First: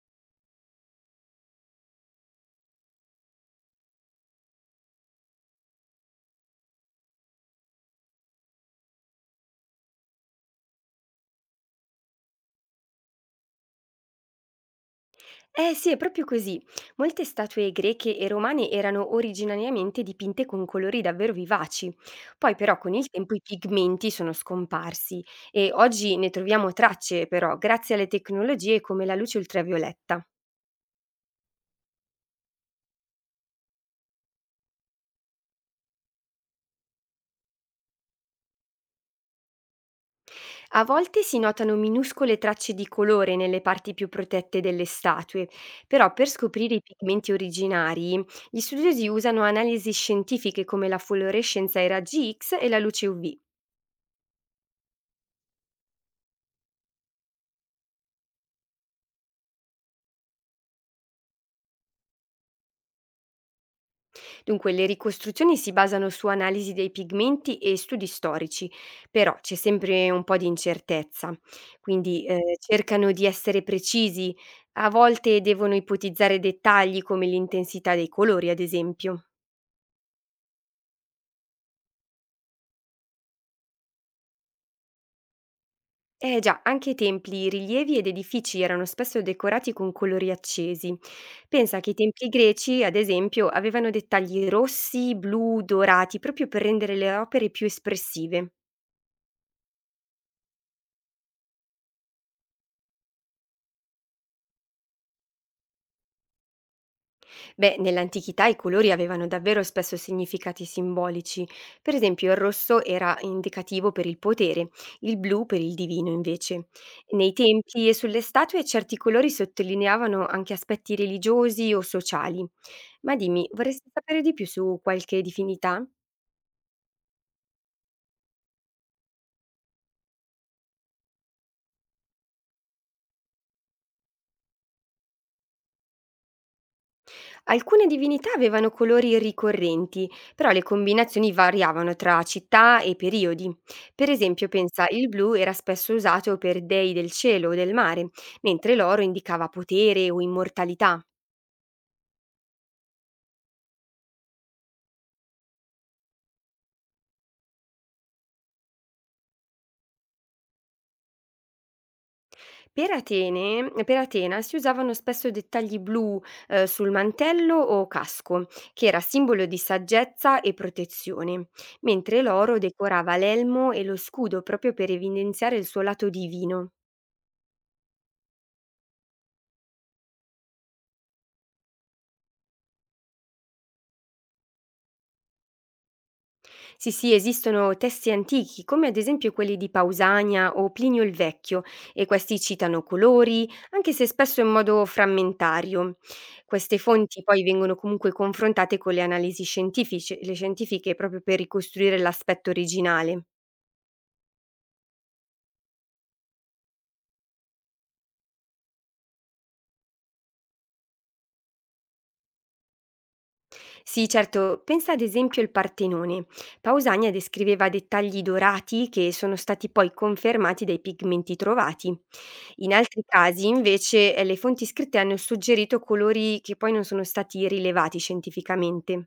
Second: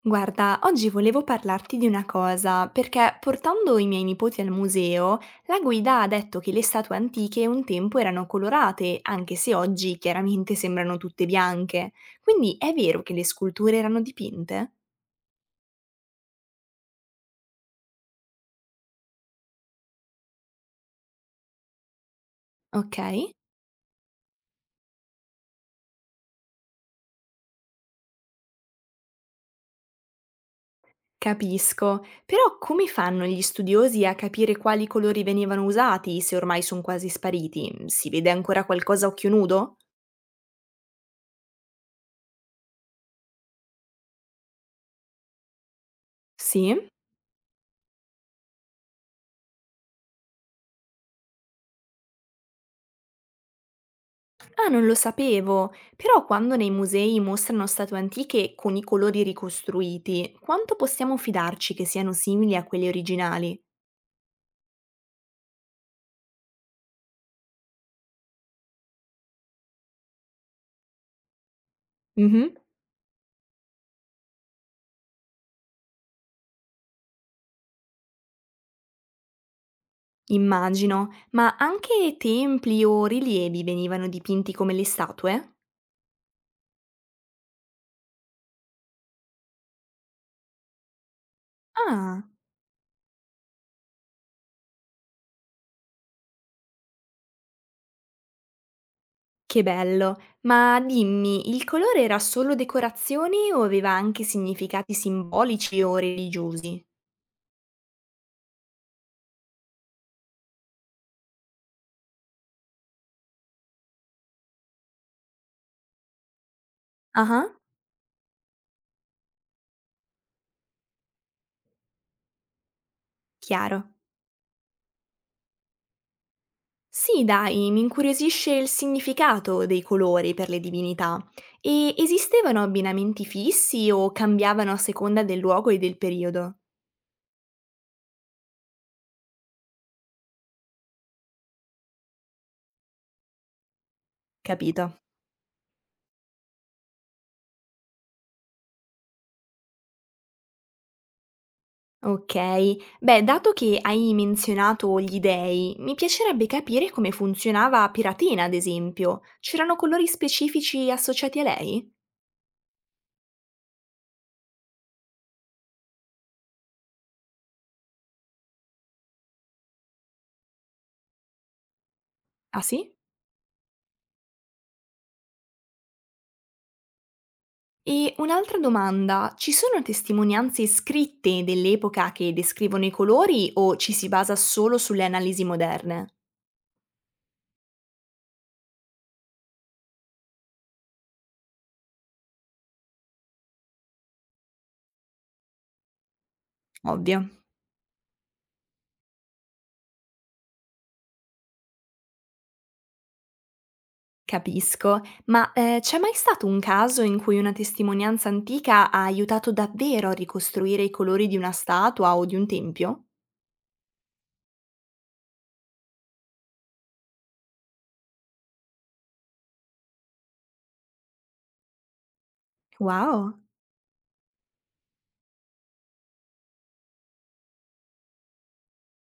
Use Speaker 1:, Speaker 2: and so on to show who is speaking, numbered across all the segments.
Speaker 1: Guarda, oggi volevo parlarti di una cosa, perché portando i miei nipoti al museo, la guida ha detto che le statue antiche un tempo erano colorate, anche se oggi chiaramente sembrano tutte bianche. Quindi è vero che le sculture erano dipinte?
Speaker 2: Eh sì, è proprio così. Molte statue greche e romane erano originariamente dipinte con colori davvero vivaci. Poi però con
Speaker 1: Ok,
Speaker 2: il tempo i pigmenti sono scomparsi e oggi ne troviamo tracce però grazie alle tecnologie come la luce ultravioletta.
Speaker 1: capisco. Però come fanno gli studiosi a capire quali colori venivano usati se ormai sono quasi spariti? Si vede ancora qualcosa a occhio nudo?
Speaker 2: A volte si notano minuscole tracce di colore nelle parti più protette delle statue, però per scoprire i
Speaker 1: Sì?
Speaker 2: pigmenti originari gli studiosi usano analisi scientifiche come la fluorescenza ai raggi X e la luce UV.
Speaker 1: Ah, non lo sapevo, però quando nei musei mostrano statue antiche con i colori ricostruiti, quanto possiamo fidarci che siano simili a quelli originali?
Speaker 2: Dunque, le ricostruzioni si basano su analisi dei pigmenti e studi storici, però c'è sempre un po' di incertezza, quindi
Speaker 1: Mhm,
Speaker 2: cercano di essere precisi, a volte devono ipotizzare dettagli come l'intensità dei colori, ad esempio.
Speaker 1: immagino, ma anche templi o rilievi venivano dipinti come le statue?
Speaker 2: Eh già, anche i templi, i rilievi ed edifici erano spesso decorati con colori accesi. Pensa che i
Speaker 1: Ah,
Speaker 2: templi greci, ad esempio, avevano dettagli rossi, blu, dorati, proprio per rendere le opere più espressive.
Speaker 1: che bello, ma dimmi, il colore era solo decorazione o aveva anche significati simbolici o religiosi?
Speaker 2: Beh, nell'antichità i colori avevano davvero spesso significati simbolici. Per esempio, il rosso era indicativo per il potere, il blu per il divino, invece. Nei
Speaker 1: Ah,
Speaker 2: templi e sulle statue certi colori sottolineavano anche aspetti religiosi o sociali. Ma dimmi, vorresti
Speaker 1: chiaro.
Speaker 2: sapere di più su qualche divinità?
Speaker 1: Sì, dai, mi incuriosisce il significato dei colori per le divinità. E esistevano abbinamenti fissi o cambiavano a seconda del luogo e del periodo?
Speaker 2: Alcune divinità avevano colori ricorrenti, però le combinazioni variavano tra città e periodi. Per esempio, pensa,
Speaker 1: Capito.
Speaker 2: il blu era spesso usato per dei del cielo o del mare, mentre l'oro indicava potere o immortalità.
Speaker 1: Ok, beh, dato che hai menzionato gli dei, mi piacerebbe capire come funzionava Piratina, ad esempio. C'erano colori specifici associati a lei?
Speaker 2: Per Atene, per Atena si usavano spesso dettagli blu sul mantello o casco, che era simbolo di saggezza e protezione, mentre l'oro
Speaker 1: Ah sì?
Speaker 2: decorava l'elmo e lo scudo proprio per evidenziare il suo lato divino.
Speaker 1: E un'altra domanda, ci sono testimonianze scritte dell'epoca che descrivono i colori o ci si basa solo sulle analisi moderne?
Speaker 2: Sì, sì, esistono testi antichi, come ad esempio quelli di Pausania o Plinio il Vecchio, e questi citano colori, anche se spesso in modo frammentario. Queste
Speaker 1: Ovvio,
Speaker 2: fonti poi vengono comunque confrontate con le analisi scientifiche, le scientifiche proprio per ricostruire l'aspetto originale.
Speaker 1: capisco. Ma, c'è mai stato un caso in cui una testimonianza antica ha aiutato davvero a ricostruire i colori di una statua o di un tempio?
Speaker 2: Sì, certo, pensa ad esempio al Partenone. Pausania descriveva dettagli dorati che sono stati poi confermati dai pigmenti trovati. In altri
Speaker 1: Wow!
Speaker 2: casi, invece, le fonti scritte hanno suggerito colori che poi non sono stati rilevati scientificamente.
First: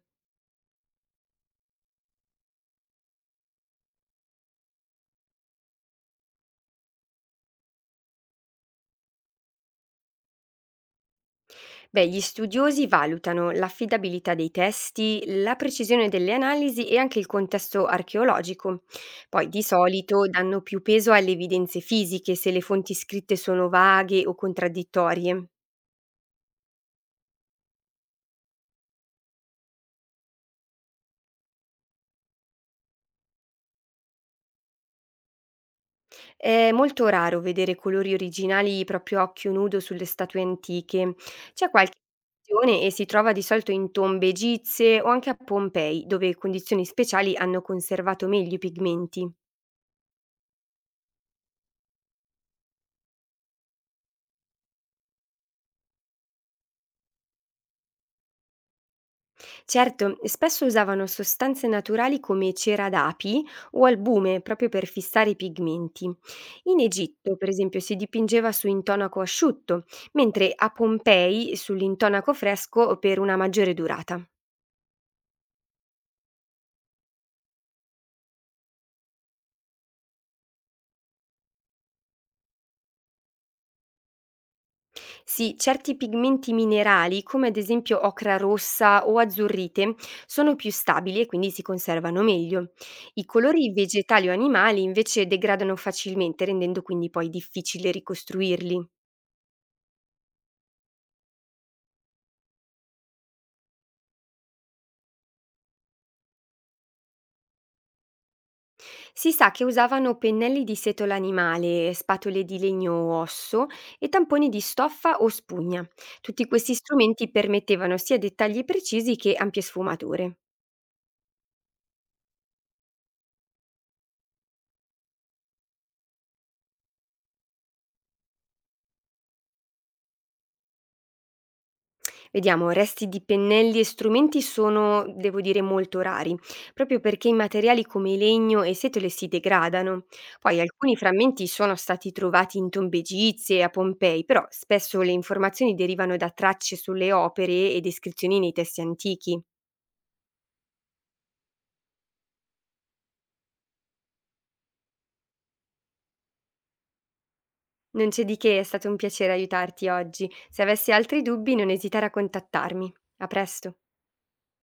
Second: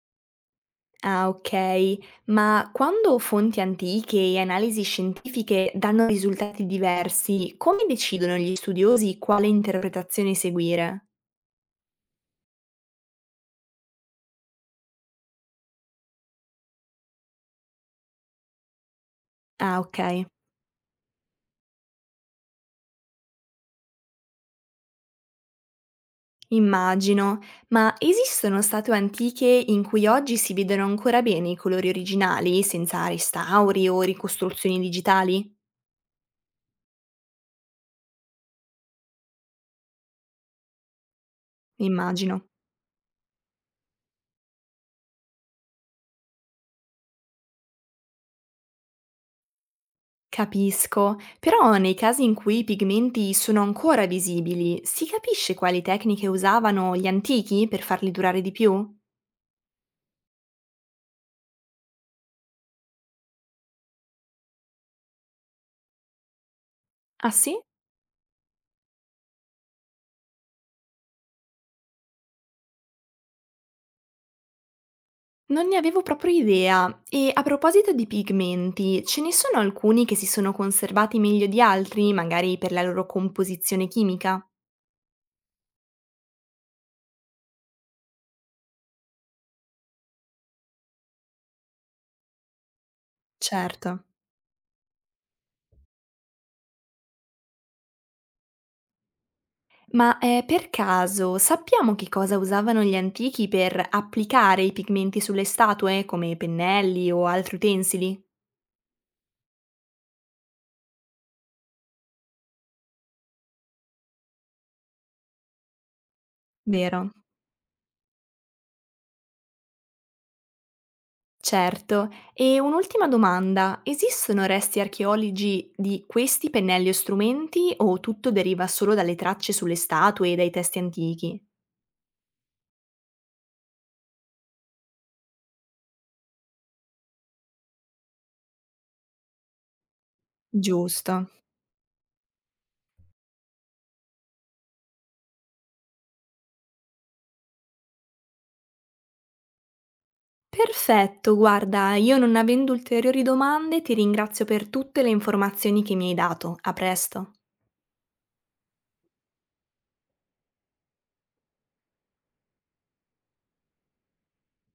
Speaker 1: Ah, okay. Ma quando fonti antiche e analisi scientifiche danno risultati diversi, come decidono gli studiosi quale interpretazione seguire?
Speaker 2: Beh, gli studiosi valutano l'affidabilità dei testi, la precisione delle analisi e anche il contesto archeologico. Poi di
Speaker 1: Ah, okay.
Speaker 2: solito danno più peso alle evidenze fisiche se le fonti scritte sono vaghe o contraddittorie.
Speaker 1: Immagino, ma esistono statue antiche in cui oggi si vedono ancora bene i colori originali, senza restauri o ricostruzioni digitali?
Speaker 2: È molto raro vedere colori originali proprio a occhio nudo sulle statue antiche. C'è qualche
Speaker 1: Immagino.
Speaker 2: eccezione e si trova di solito in tombe egizie o anche a Pompei, dove condizioni speciali hanno conservato meglio i pigmenti.
Speaker 1: Capisco, però nei casi in cui i pigmenti sono ancora visibili, si capisce quali tecniche usavano gli antichi per farli durare di più?
Speaker 2: Certo, spesso usavano sostanze naturali come cera d'api o albume proprio per fissare i pigmenti. In
Speaker 1: Ah
Speaker 2: Egitto, per
Speaker 1: sì?
Speaker 2: esempio, si dipingeva su intonaco asciutto, mentre a Pompei sull'intonaco fresco per una maggiore durata.
Speaker 1: Non ne avevo proprio idea. E a proposito di pigmenti, ce ne sono alcuni che si sono conservati meglio di altri, magari per la loro composizione chimica?
Speaker 2: Sì, certi pigmenti minerali, come ad esempio ocra rossa o azzurrite, sono più stabili e quindi si conservano meglio. I colori
Speaker 1: Certo.
Speaker 2: vegetali o animali invece degradano facilmente, rendendo quindi poi difficile ricostruirli.
Speaker 1: Ma, per caso sappiamo che cosa usavano gli antichi per applicare i pigmenti sulle statue, come pennelli o altri utensili?
Speaker 2: Si sa che usavano pennelli di setola animale, spatole di legno o osso e tamponi di stoffa o spugna. Tutti questi
Speaker 1: Vero.
Speaker 2: strumenti permettevano sia dettagli precisi che ampie sfumature.
Speaker 1: Certo. E un'ultima domanda: esistono resti archeologi di questi pennelli o strumenti, o tutto deriva solo dalle tracce sulle statue e dai testi antichi?
Speaker 2: Vediamo, resti di pennelli e strumenti sono, devo dire, molto rari, proprio perché i materiali come il legno e setole si degradano. Poi alcuni
Speaker 1: Giusto.
Speaker 2: frammenti sono stati trovati in tombe egizie e a Pompei, però spesso le informazioni derivano da tracce sulle opere e descrizioni nei testi antichi.
Speaker 1: Perfetto, guarda, io non avendo ulteriori domande ti ringrazio per tutte le informazioni che mi hai dato. A presto.
Speaker 2: Non c'è di che, è stato un piacere aiutarti oggi. Se avessi altri dubbi non esitare a contattarmi. A presto.